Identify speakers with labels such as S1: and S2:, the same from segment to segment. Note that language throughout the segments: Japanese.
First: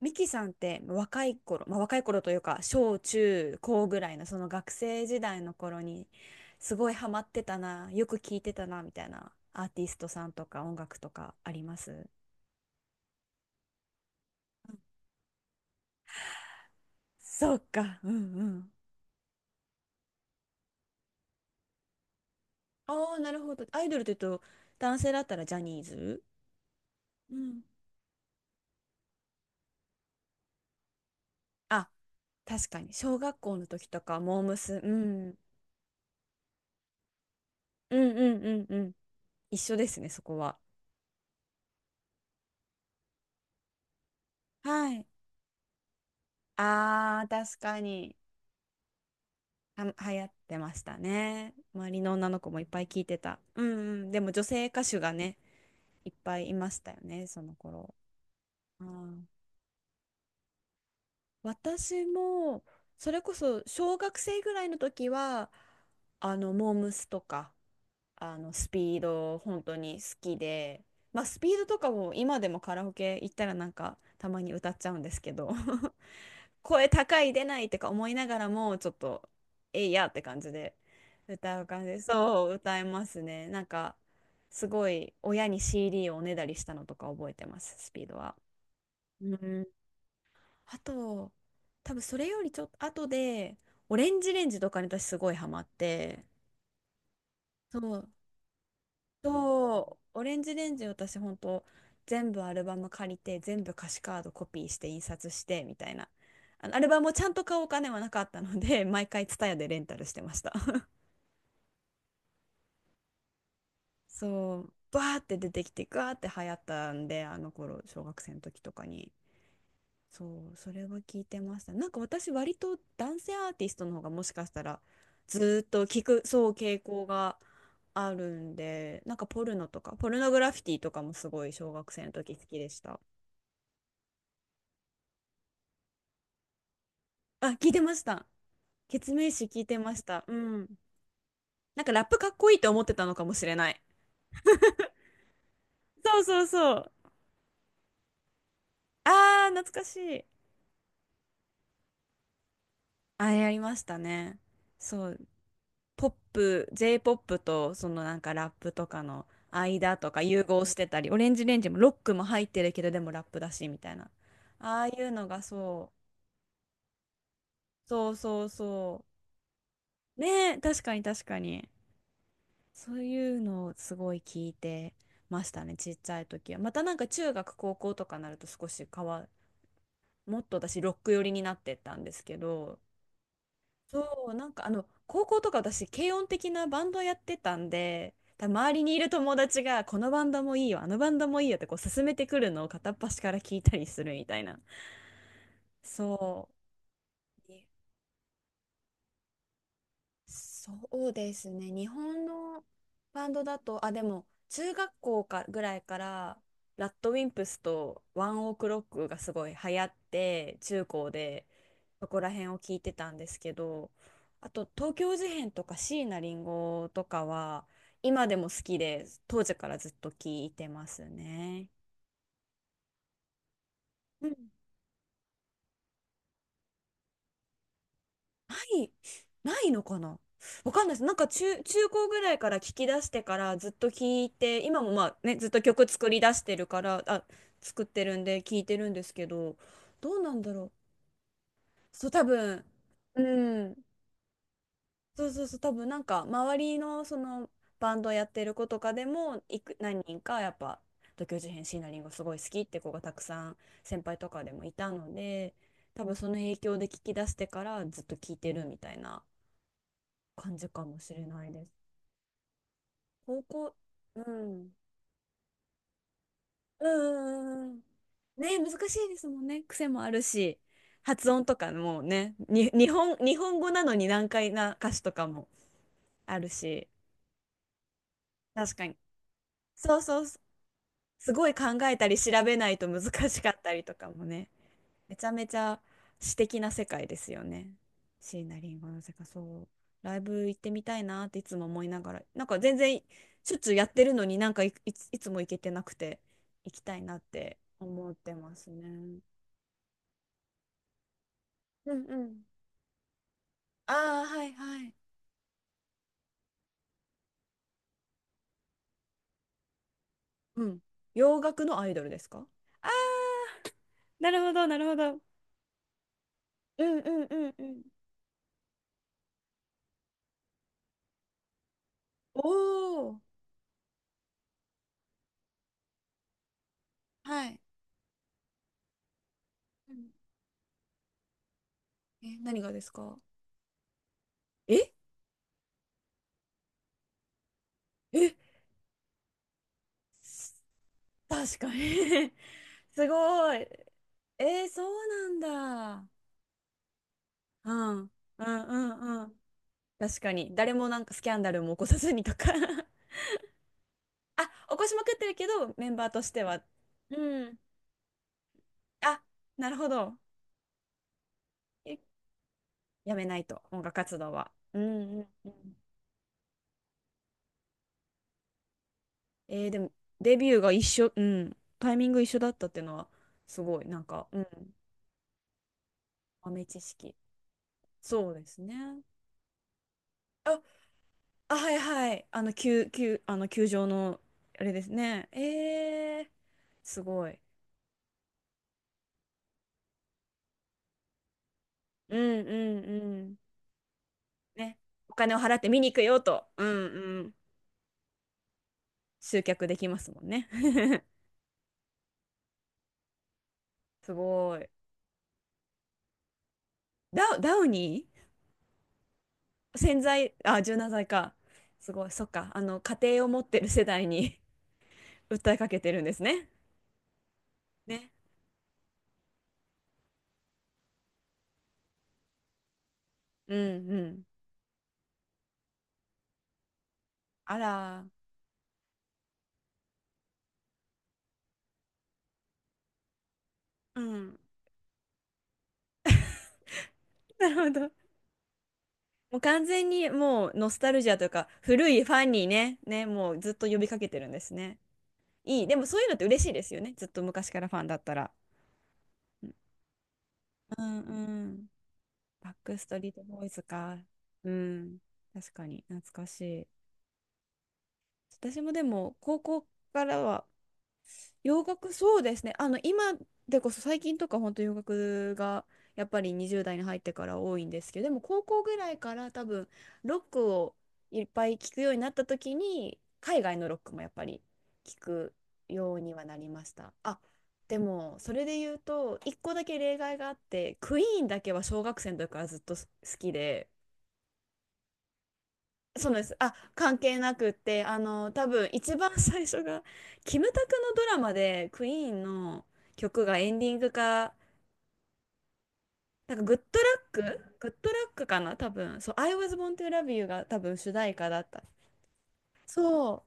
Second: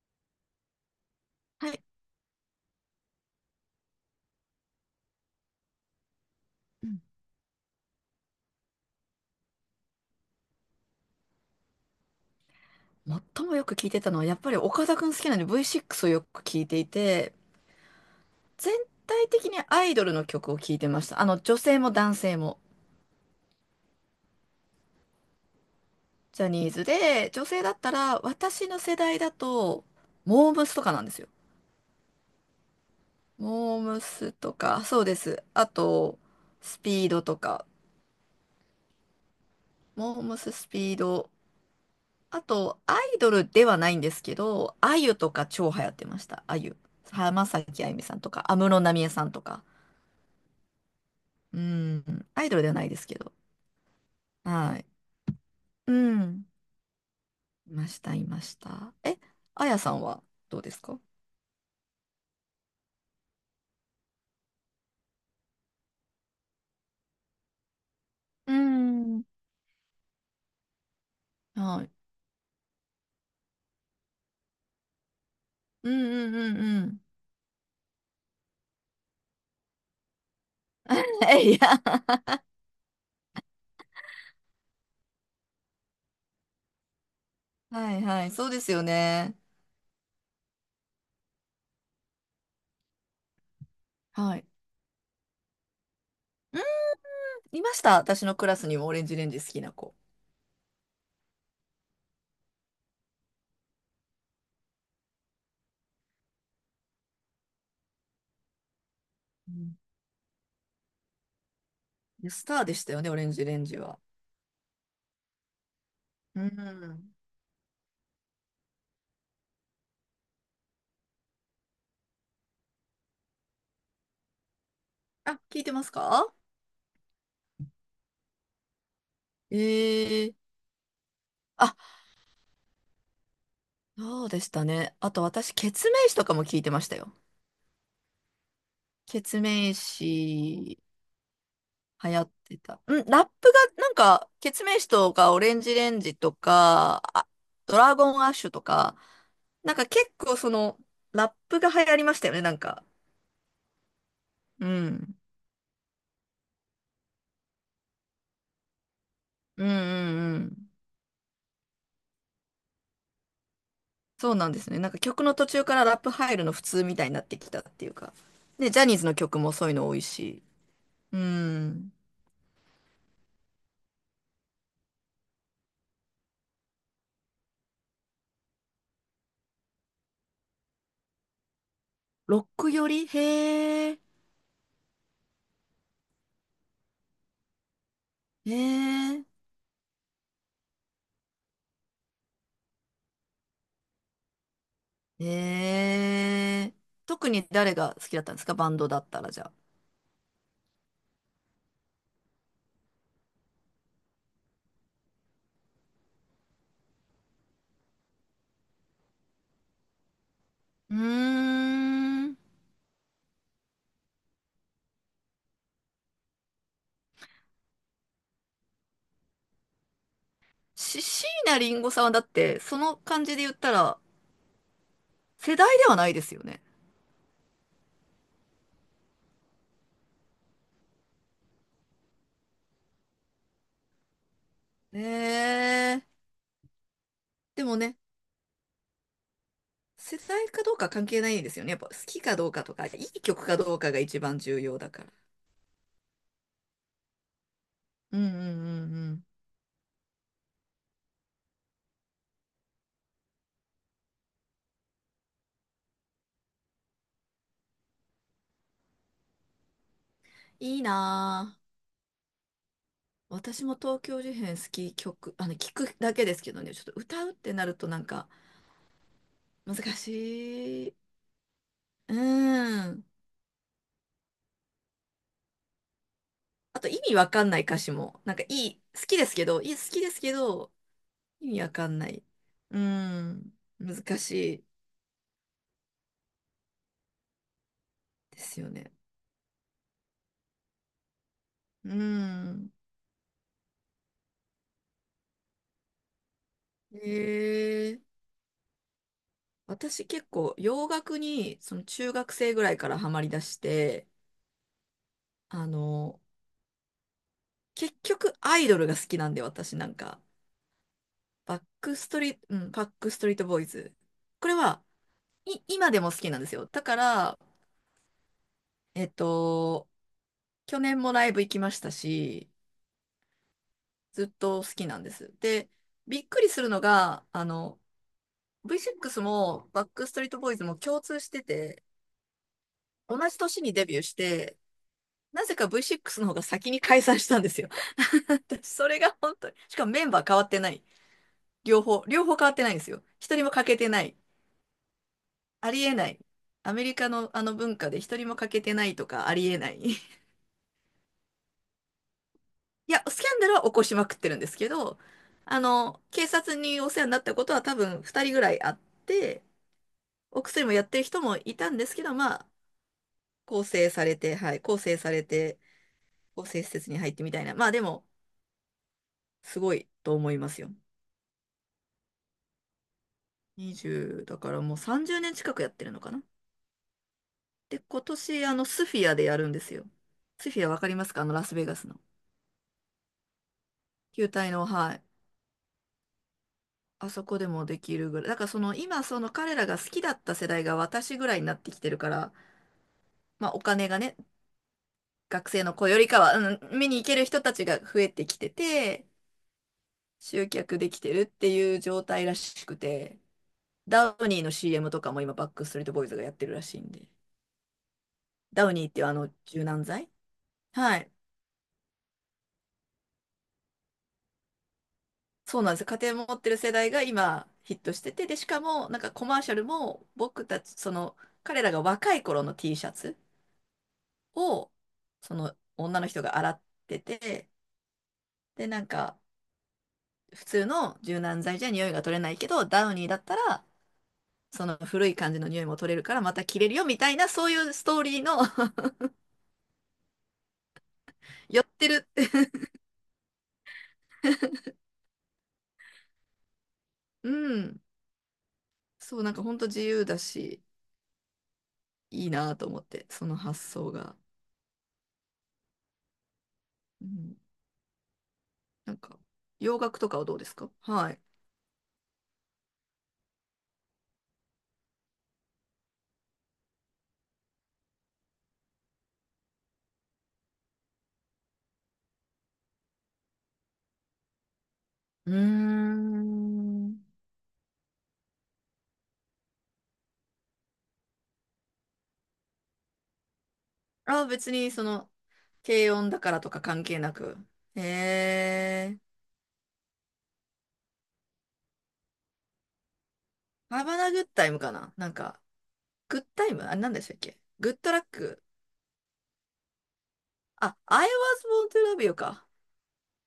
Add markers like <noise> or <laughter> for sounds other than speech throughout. S1: ミキさんって若い頃、
S2: は
S1: まあ、
S2: い。
S1: 若い頃というか小中高ぐらいのその学生時代の頃に、す
S2: う
S1: ごい
S2: ん。
S1: ハマってたな、よく聴いてたなみたいなアーティストさんとか音楽とかあります？
S2: 最もよく聞いてたのは、やっぱり岡田くん好きなんで V6 をよく聞いていて、
S1: そうか、うんうん。
S2: 全体的にアイドルの曲を聞いてました。女性も男性も。
S1: ああ、なるほど。アイドルというと男性だったらジャニーズ？
S2: ジャニーズで、
S1: う
S2: 女性
S1: ん。
S2: だったら、私の世代だと、モームスとかなんですよ。
S1: あ、確かに小学校の
S2: モー
S1: 時と
S2: ム
S1: か
S2: ス
S1: モー
S2: と
S1: ムス、
S2: か、
S1: う
S2: そうで
S1: ん。
S2: す。あと、スピードとか、
S1: うんうんうんうん。一緒ですね、
S2: モ
S1: そ
S2: ーム
S1: こ
S2: ス、
S1: は。
S2: スピード。あと、アイドルではないんですけど、
S1: は
S2: あ
S1: い。
S2: ゆとか超流行ってました。あゆ。
S1: ああ、
S2: 浜
S1: 確か
S2: 崎あゆみさ
S1: に。
S2: んとか、安室奈美恵さんとか。
S1: は、流行ってましたね。
S2: う
S1: 周りの女
S2: ん。
S1: の
S2: ア
S1: 子
S2: イド
S1: も
S2: ル
S1: いっ
S2: では
S1: ぱ
S2: な
S1: い
S2: いで
S1: 聞い
S2: す
S1: て
S2: けど。
S1: た。うん。うん。でも女性
S2: は
S1: 歌
S2: い。
S1: 手がね、
S2: う
S1: いっぱ
S2: ん。
S1: いいましたよね、その
S2: いま
S1: 頃。
S2: した、いまし
S1: あ
S2: た。え、
S1: ー。
S2: あやさんはどうですか？
S1: 私も、それこそ小学生ぐらいの時は、あの、モームスとか、あの、
S2: う
S1: スピー
S2: ん。
S1: ド、本当に好きで、まあ、スピードと
S2: は
S1: か
S2: い。
S1: も今でもカラオケ行ったらなんか、たまに歌っちゃうんですけど。
S2: う
S1: <laughs>
S2: んうんうんう
S1: 声
S2: ん。
S1: 高い出ないとか思いながらも、ちょっとえいやって感じで
S2: <laughs> え、い
S1: 歌う感じで、
S2: や。
S1: そう歌えますね、なんか。すごい親に CD をおねだりしたのとか覚えてます、ス
S2: はい
S1: ピード
S2: はい。
S1: は。
S2: そうですよ
S1: う
S2: ね。
S1: ん。あと、多分それよりちょっと後でオレンジ
S2: は
S1: レ
S2: い。
S1: ンジとかに私すごいハマって、
S2: うん。いま
S1: そ
S2: した。
S1: う
S2: 私のクラスにもオレンジレンジ好きな子。
S1: そう、オレンジレンジ私ほんと全部アルバム借りて全部歌詞カードコピーして印刷してみたいな、あのアルバムをちゃんと買うお金はなかったので毎回
S2: う
S1: TSUTAYA で
S2: ん。
S1: レンタルしてました。
S2: いや、スターでしたよね、オレンジレンジは。
S1: <laughs> そうバーって出てきてガーって
S2: う
S1: 流行ったん
S2: ん。
S1: で、あの頃小学生の時とかに、そうそれは聞いてました。なんか私割と男性アーティストの方がもしかしたら
S2: あ、
S1: ず
S2: 聞
S1: ーっ
S2: いてま
S1: と
S2: す
S1: 聞く、
S2: か？
S1: そう傾向があるんで、なんかポルノとかポルノ
S2: ええ。
S1: グラフィティとかもすごい小
S2: あ、
S1: 学生の時好きでした。
S2: そうでしたね。あと私、ケツメイシとかも聞いてましたよ。
S1: あ、聞いてました。ケツ
S2: ケ
S1: メイ
S2: ツ
S1: シ聞い
S2: メイ
S1: てました。うん。
S2: シ
S1: なんかラッ
S2: 流
S1: プ
S2: 行
S1: か
S2: っ
S1: っこい
S2: て
S1: いと思
S2: た。
S1: って
S2: うん、
S1: たの
S2: ラ
S1: か
S2: ッ
S1: もし
S2: プ
S1: れない。
S2: が、なんか、ケツメイシとか、オレンジレンジ
S1: そう
S2: と
S1: そうそう。
S2: か、あ、ドラゴンアッシュとか、
S1: あー、懐
S2: なん
S1: か
S2: か
S1: し
S2: 結
S1: い。
S2: 構ラップが流行りましたよね、なんか。
S1: あれやりましたね。
S2: う
S1: そ
S2: ん。
S1: う。ポップ、J ポップとそのなんかラップとかの
S2: うんう
S1: 間とか
S2: んう
S1: 融合
S2: ん。
S1: してたり、オレンジレンジもロックも入ってるけどでもラップだしみたいな。
S2: そうなんですね。
S1: ああ
S2: な
S1: い
S2: んか
S1: う
S2: 曲
S1: の
S2: の
S1: が
S2: 途中から
S1: そ
S2: ラ
S1: う。
S2: ップ入るの普通みたいになってきたっていう
S1: そ
S2: か。
S1: うそう
S2: ね、ジャニー
S1: そ
S2: ズの曲もそういうの多い
S1: う。ね
S2: し。
S1: え、確かに
S2: う
S1: 確かに。
S2: ん。
S1: そういうのをすごい聞いてましたね、ちっちゃい時は。またなんか中学、高校とかになると少し変わ、もっと私ロック寄りになってったんですけ
S2: ロック
S1: ど、
S2: よりへえ、
S1: そう、なんかあの、高校とか私軽音的なバンドやってたんで、多
S2: へ
S1: 分周りにいる
S2: え、
S1: 友達がこのバンドもいいよ、あのバンドもいいよってこう勧めてくるのを片っ端から聞いたりするみたいな。
S2: へ
S1: そ
S2: え。特に
S1: う。
S2: 誰が好きだったんですか？バンドだったらじゃあ。
S1: そうですね。日本のバンドだと、あ、でも、中学校かぐらいから、ラッドウィンプスとワンオクロックがすごい流行って、中
S2: うー
S1: 高でそこら
S2: ん。
S1: 辺を聞いてたんですけど、あと、東京事変とか椎名林檎とかは、今でも好きで、当時からずっと聞いてま
S2: し、
S1: す
S2: 椎名
S1: ね。
S2: 林檎さんはだって、その感じで言ったら、
S1: うん。
S2: 世代ではないですよね。
S1: ない。ないのかな。わかんないです。なんか中高ぐらいから聞き出してからずっと聞いて、今も
S2: ね
S1: まあね、ずっと曲作り
S2: え。
S1: 出してるから、あ、
S2: でも
S1: 作っ
S2: ね、
S1: てるんで聞いてるんですけど、ど
S2: 世
S1: うなん
S2: 代
S1: だ
S2: か
S1: ろう。
S2: どうか関係ないんですよね。やっぱ好
S1: そう、
S2: き
S1: 多
S2: かどうか
S1: 分、
S2: とか、いい曲か
S1: う
S2: どう
S1: ん。
S2: かが一番重要だから。
S1: そうそうそう、多分なんか周りのそのバンド
S2: うん
S1: や
S2: う
S1: っ
S2: んう
S1: てる子とか
S2: ん
S1: で
S2: うん。
S1: も、何人かやっぱ、東京事変、椎名林檎すごい好きって子がたくさん先輩とかでもいたので、多分その影響で聞き出してからずっと聞いてるみたいな感じ
S2: いい
S1: かもしれない
S2: な
S1: で
S2: あ。
S1: す。高
S2: 私
S1: 校、
S2: も東
S1: う
S2: 京事変好
S1: ん。
S2: き曲、聞くだけですけどね、ちょっ
S1: う
S2: と歌うってな
S1: んうんうんう
S2: る
S1: ん。
S2: となんか
S1: ね、難しいですもんね。
S2: 難
S1: 癖もあ
S2: し
S1: るし、
S2: い。
S1: 発音とかも
S2: う
S1: ね、
S2: ん。
S1: 日本語なのに難解な歌詞とかもある
S2: あ
S1: し、
S2: と意味わかんない歌詞も、なんかい
S1: 確
S2: い、
S1: かに。
S2: 好きですけど、いい、好
S1: そ
S2: き
S1: う
S2: です
S1: そう、
S2: けど、
S1: すご
S2: 意
S1: い
S2: 味
S1: 考
S2: わか
S1: え
S2: ん
S1: た
S2: な
S1: り
S2: い。
S1: 調べない
S2: う
S1: と難しか
S2: ん。
S1: ったりとか
S2: 難
S1: も
S2: し
S1: ね。
S2: い
S1: めちゃめちゃ詩的な世界ですよね。
S2: で
S1: 椎名
S2: すよ
S1: 林檎
S2: ね。
S1: の世界、そう。ライブ行ってみたいなっていつも思い
S2: う
S1: ながら、なんか
S2: ん。
S1: 全然しょっちゅうやってるのに、いつも行けてなくて、行きたいなって
S2: えー、
S1: 思ってますね。
S2: 私結構洋楽にその
S1: うん
S2: 中
S1: う
S2: 学
S1: ん。
S2: 生ぐらいからハマりだして、
S1: ああ、はいはい。
S2: あの、結局アイドルが好きなんで私なんか、
S1: うん。洋
S2: バッ
S1: 楽のアイ
S2: ク
S1: ド
S2: ス
S1: ルで
S2: ト
S1: す
S2: リート、
S1: か？
S2: うん、バ
S1: ああ
S2: ックストリートボーイズ。
S1: ー、なる
S2: こ
S1: ほ
S2: れ
S1: ど、な
S2: は、
S1: るほど。
S2: 今でも好きなんですよ。だ
S1: う
S2: か
S1: んうんう
S2: ら、
S1: んうん。
S2: えっと、去年もライブ行きました
S1: お
S2: し、
S1: お。
S2: ずっと好きなんです。で、びっくりするのが、
S1: はい。
S2: V6 もバッ
S1: うん。
S2: クストリートボーイズも共通してて、
S1: え、何がです
S2: 同
S1: か？
S2: じ年にデビューして、
S1: え
S2: なぜか V6 の方が先に解散したんですよ。<laughs>
S1: え？
S2: 私、それが本当に。しかもメンバー変わってない。
S1: 確かに。
S2: 両方、両
S1: <laughs>
S2: 方変わってないんですよ。
S1: す
S2: 一人も
S1: ごい。
S2: 欠けてない。
S1: えー、そうなん
S2: ありえ
S1: だ。
S2: ない。アメリカのあの
S1: う
S2: 文化
S1: ん。
S2: で
S1: うん
S2: 一人も
S1: う
S2: 欠けてないと
S1: んう
S2: かあ
S1: ん。
S2: りえない。
S1: 確
S2: <laughs>
S1: かに。誰もなんかスキャンダルも起こさずにとか。
S2: いや、
S1: <laughs>
S2: スキャンダルは起こしまくってるん
S1: あ、
S2: ですけ
S1: 起こし
S2: ど、
S1: まくってるけど、メンバーと
S2: 警
S1: して
S2: 察
S1: は。
S2: にお世話になった
S1: う
S2: こと
S1: ん。
S2: は多分二人ぐらいあっ
S1: あ、
S2: て、
S1: なるほど。
S2: お薬もやってる人もいたんです
S1: え、
S2: けど、まあ、
S1: やめないと、
S2: 構
S1: 音
S2: 成
S1: 楽
S2: され
S1: 活動
S2: て、
S1: は。
S2: はい、
S1: う
S2: 構
S1: ん
S2: 成さ
S1: う
S2: れ
S1: んう
S2: て、
S1: ん。
S2: こう施設に入ってみたいな。まあでも、す
S1: えー、
S2: ご
S1: で
S2: い
S1: も、
S2: と思
S1: デ
S2: いま
S1: ビュー
S2: すよ。
S1: が一緒、うん。タイミング一緒だったっていうのは、すごい、なん
S2: 20、
S1: か、
S2: だ
S1: うん。
S2: からもう30年近くやってるのかな。
S1: 豆知識。
S2: で、今
S1: そう
S2: 年、
S1: ですね。
S2: スフィアでやるんですよ。ス
S1: あ
S2: フィア、わかりますか？あの、ラス
S1: あ、
S2: ベ
S1: は
S2: ガ
S1: い
S2: スの。
S1: はい。あの、球、あの、球場の、
S2: 球体
S1: あ
S2: の、
S1: れです
S2: はい。
S1: ね。えー、す
S2: あそ
S1: ごい。
S2: こでもできるぐらい。だから今、その彼らが好きだった世代が私ぐらいになってきてるか
S1: う
S2: ら、
S1: んうんうん。
S2: まあお金がね、
S1: ね。お金を
S2: 学
S1: 払っ
S2: 生
S1: て
S2: の
S1: 見
S2: 子
S1: に行
S2: よ
S1: く
S2: りか
S1: よ
S2: は、
S1: と。
S2: う
S1: うん。
S2: ん、見に行け
S1: う
S2: る
S1: ん。
S2: 人たちが増えてきてて、
S1: 集客できますもんね。
S2: 集客でき
S1: <laughs>
S2: てるっていう状態らしくて、
S1: す
S2: ダウニーの
S1: ごい。
S2: CM とかも今、バックストリートボーイズがやってるらしいんで。
S1: ダウニ
S2: ダウニーっていうあの柔
S1: ー
S2: 軟
S1: 洗
S2: 剤。
S1: 剤、あ、柔軟
S2: は
S1: 剤
S2: い。
S1: か。すごい。そっか。あの、家庭を持ってる世代に、 <laughs> 訴え
S2: そう
S1: か
S2: なんで
S1: け
S2: す。
S1: て
S2: 家
S1: るんです
S2: 庭持っ
S1: ね。
S2: てる世代が今ヒットし
S1: ね。
S2: てて、で、しかもなんかコマーシャルも僕たち、その彼らが若い頃の T シャツ
S1: うんうん。
S2: をその女の人が洗ってて、
S1: あら。
S2: で、なんか普通の柔軟剤じゃ匂いが取れないけど、ダウニーだったら
S1: うん。
S2: その古い感じの匂いも取れるからまた着れるよみたいな、
S1: な
S2: そう
S1: る
S2: い
S1: ほ
S2: うス
S1: ど。
S2: トーリーの
S1: もう完全にもうノスタルジアというか
S2: <laughs> 寄って
S1: 古い
S2: る
S1: フ
S2: っ
S1: ァンに
S2: て。
S1: ね、ね、もうずっと呼びかけてるんですね。いい。でもそういうのって嬉しいですよね。ずっと
S2: う
S1: 昔からフ
S2: ん。
S1: ァンだったら。
S2: そう、なんかほんと自由だし、
S1: うんうん。
S2: いい
S1: バッ
S2: なと
S1: ク
S2: 思っ
S1: スト
S2: て、
S1: リート
S2: その
S1: ボーイズ
S2: 発想
S1: か。
S2: が。
S1: うん。確かに懐かしい。
S2: うん。
S1: 私もで
S2: なん
S1: も
S2: か、
S1: 高校
S2: 洋楽
S1: か
S2: とか
S1: ら
S2: はどう
S1: は
S2: ですか？はい。
S1: 洋楽、そうですね。あの今でこそ最近とか本当洋楽がやっぱり20代に入ってから多いんですけど、でも高校ぐらいから多分ロックをいっぱい聞くようになった時に海外のロックもやっぱり聞
S2: う
S1: く
S2: ー
S1: ようにはなりました。
S2: ん。
S1: あ、でもそれで言うと一個だけ例外があって、クイーンだけは小学生の時からずっと好きで。
S2: あ、別に軽
S1: そ
S2: 音
S1: う
S2: だ
S1: で
S2: か
S1: す。
S2: らと
S1: あ、
S2: か関
S1: 関
S2: 係な
S1: 係な
S2: く。
S1: くっ
S2: へ
S1: て、あの、多分一
S2: え。
S1: 番最初が、キムタクのドラマで、クイーンの曲がエンディン
S2: ハ
S1: グ
S2: バナグッ
S1: か、
S2: タイムかな、なんか、グッ
S1: なんか、
S2: タイム、あれなんでしたっけ、
S1: グ
S2: グ
S1: ッ
S2: ッ
S1: ド
S2: ド
S1: ラ
S2: ラッ
S1: ックか
S2: ク。
S1: な多分。そう、I was born to love you が多分
S2: あ、
S1: 主
S2: I
S1: 題歌だ
S2: was
S1: った。
S2: born to love you か。
S1: そう。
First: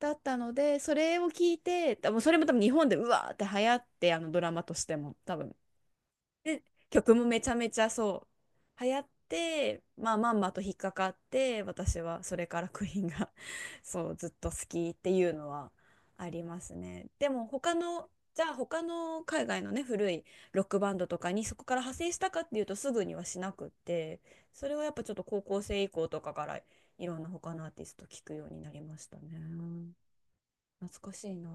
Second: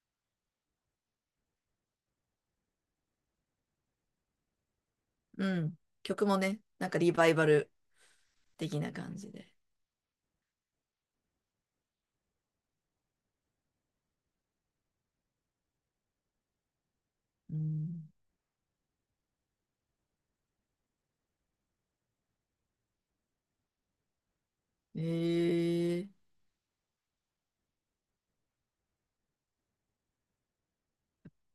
S1: だったので、それを聞いて、多分それも多分日本でうわーって流行って、あのドラマとしても、多
S2: う
S1: 分。
S2: ん。曲もね、
S1: で、
S2: なんかリ
S1: 曲も
S2: バイ
S1: め
S2: バ
S1: ちゃめ
S2: ル
S1: ちゃそ
S2: 的
S1: う流
S2: な
S1: 行っ
S2: 感じで。
S1: て、まあまんまと引っかかって私はそれからクイーンが、 <laughs> そうずっと好きっていうのはありますね。でも
S2: う
S1: 他の、
S2: ん。
S1: じゃあ他の海外のね古いロックバンドとかにそこから派生したかっていうと、すぐにはしなくって、それはやっぱちょっと高校生以
S2: へ
S1: 降と
S2: え。
S1: かからいろんな他のアーティスト聞くようになりましたね。懐かしいな。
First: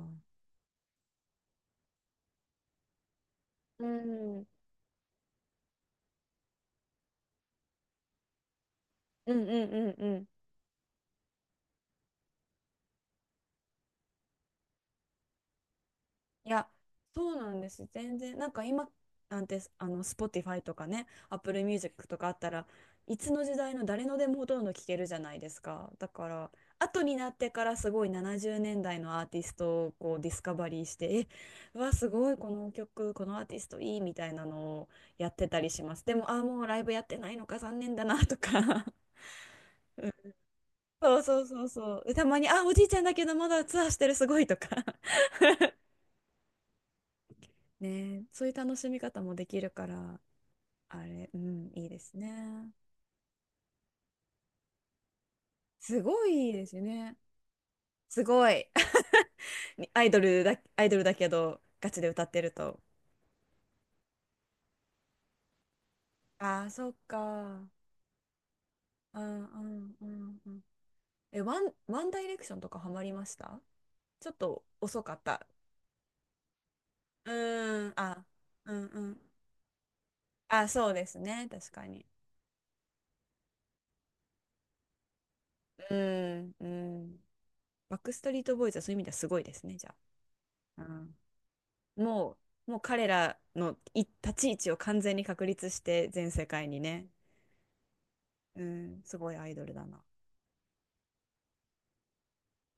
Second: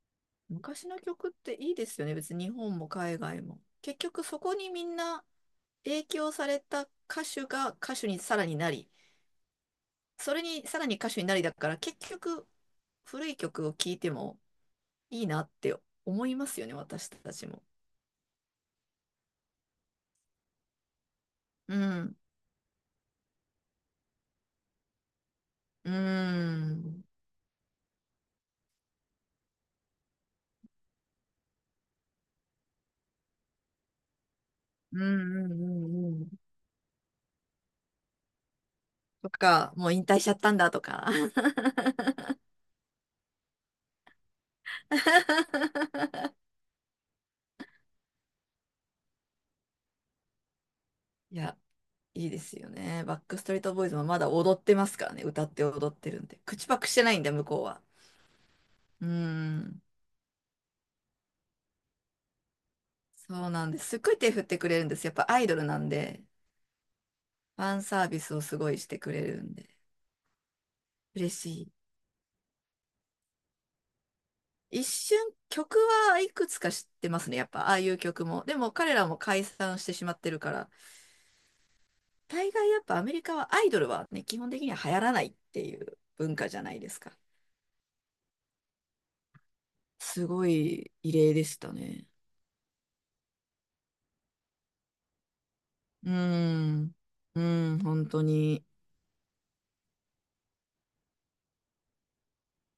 S2: 昔の曲っていいですよね。別に日本も海外も。
S1: う
S2: 結局
S1: ん、
S2: そ
S1: うん。
S2: こにみんな影響された歌手が歌手にさらになり、
S1: うんうんうん
S2: それにさらに歌手になりだから、結局、古い曲を聴いてもいいなって思いま
S1: い
S2: すよ
S1: や、
S2: ね、私
S1: そ
S2: た
S1: う
S2: ち
S1: なん
S2: も。
S1: です。全然、なんか今なんて、あの、Spotify とかね、Apple
S2: う
S1: Music
S2: ん。
S1: とかあったらいつの時代の誰のでもほとんど聴けるじゃないです
S2: う
S1: か。だから、後
S2: ん。
S1: になってからすごい70年代のアーティストをこうディスカバリーして、え、うわ、すごい、この曲、このアーティストいいみたいなのを
S2: うん
S1: やって
S2: うん
S1: たりし
S2: う
S1: ます。で
S2: んう
S1: も、
S2: ん。
S1: あ、もうライブやってないのか、残念だなとか。<laughs>
S2: とか、もう引退しちゃったんだとか。
S1: そうそうそうそう。で、たまに、あ、おじいちゃんだけどまだツアーしてる、すごいとか。<laughs>
S2: <laughs>
S1: ねえ、そういう楽しみ方もできるから。あれ、
S2: い
S1: う
S2: や、
S1: ん、いいです
S2: いいですよ
S1: ね。
S2: ね。バックストリートボーイズもまだ踊ってますからね。歌って踊っ
S1: す
S2: てる
S1: ご
S2: んで。
S1: いいいで
S2: 口
S1: す
S2: パ
S1: よ
S2: クしてな
S1: ね。
S2: いんで、向こうは。
S1: すごい。
S2: うん。
S1: <laughs> アイドルだ、アイドルだけど、ガチで歌ってると。
S2: そうなんです。すっごい手振ってくれるんです。やっぱアイドルなんで。
S1: ああ、そっ
S2: フ
S1: か。
S2: ァンサービスをすごいしてく
S1: う
S2: れる
S1: ん
S2: ん
S1: う
S2: で、
S1: んうんうん。
S2: 嬉
S1: え、
S2: しい。
S1: ワンダイレクションとかハマりました？ちょっと
S2: 一
S1: 遅か
S2: 瞬、
S1: った。
S2: 曲はいくつか知ってます
S1: う
S2: ね、やっぱ、ああい
S1: ーん、
S2: う
S1: あ、
S2: 曲も。でも
S1: うん
S2: 彼
S1: う
S2: らも
S1: ん。
S2: 解散してしまってるか
S1: あ、
S2: ら、
S1: そうですね。確かに。
S2: 大概やっぱアメリカはアイドルはね、基本的には流行らないってい
S1: う
S2: う文
S1: ー
S2: 化
S1: ん、
S2: じゃ
S1: う
S2: ないですか。
S1: ん。バックストリートボーイズはそういう意味ではすごいですね、じゃ
S2: すご
S1: あ。う
S2: い異
S1: ん、
S2: 例でしたね。
S1: ももう彼らのい立ち位置を完全に確立し
S2: う
S1: て
S2: ー
S1: 全世界に
S2: ん、
S1: ね、
S2: うん、本当
S1: う
S2: に。
S1: ん、すごいアイドルだな。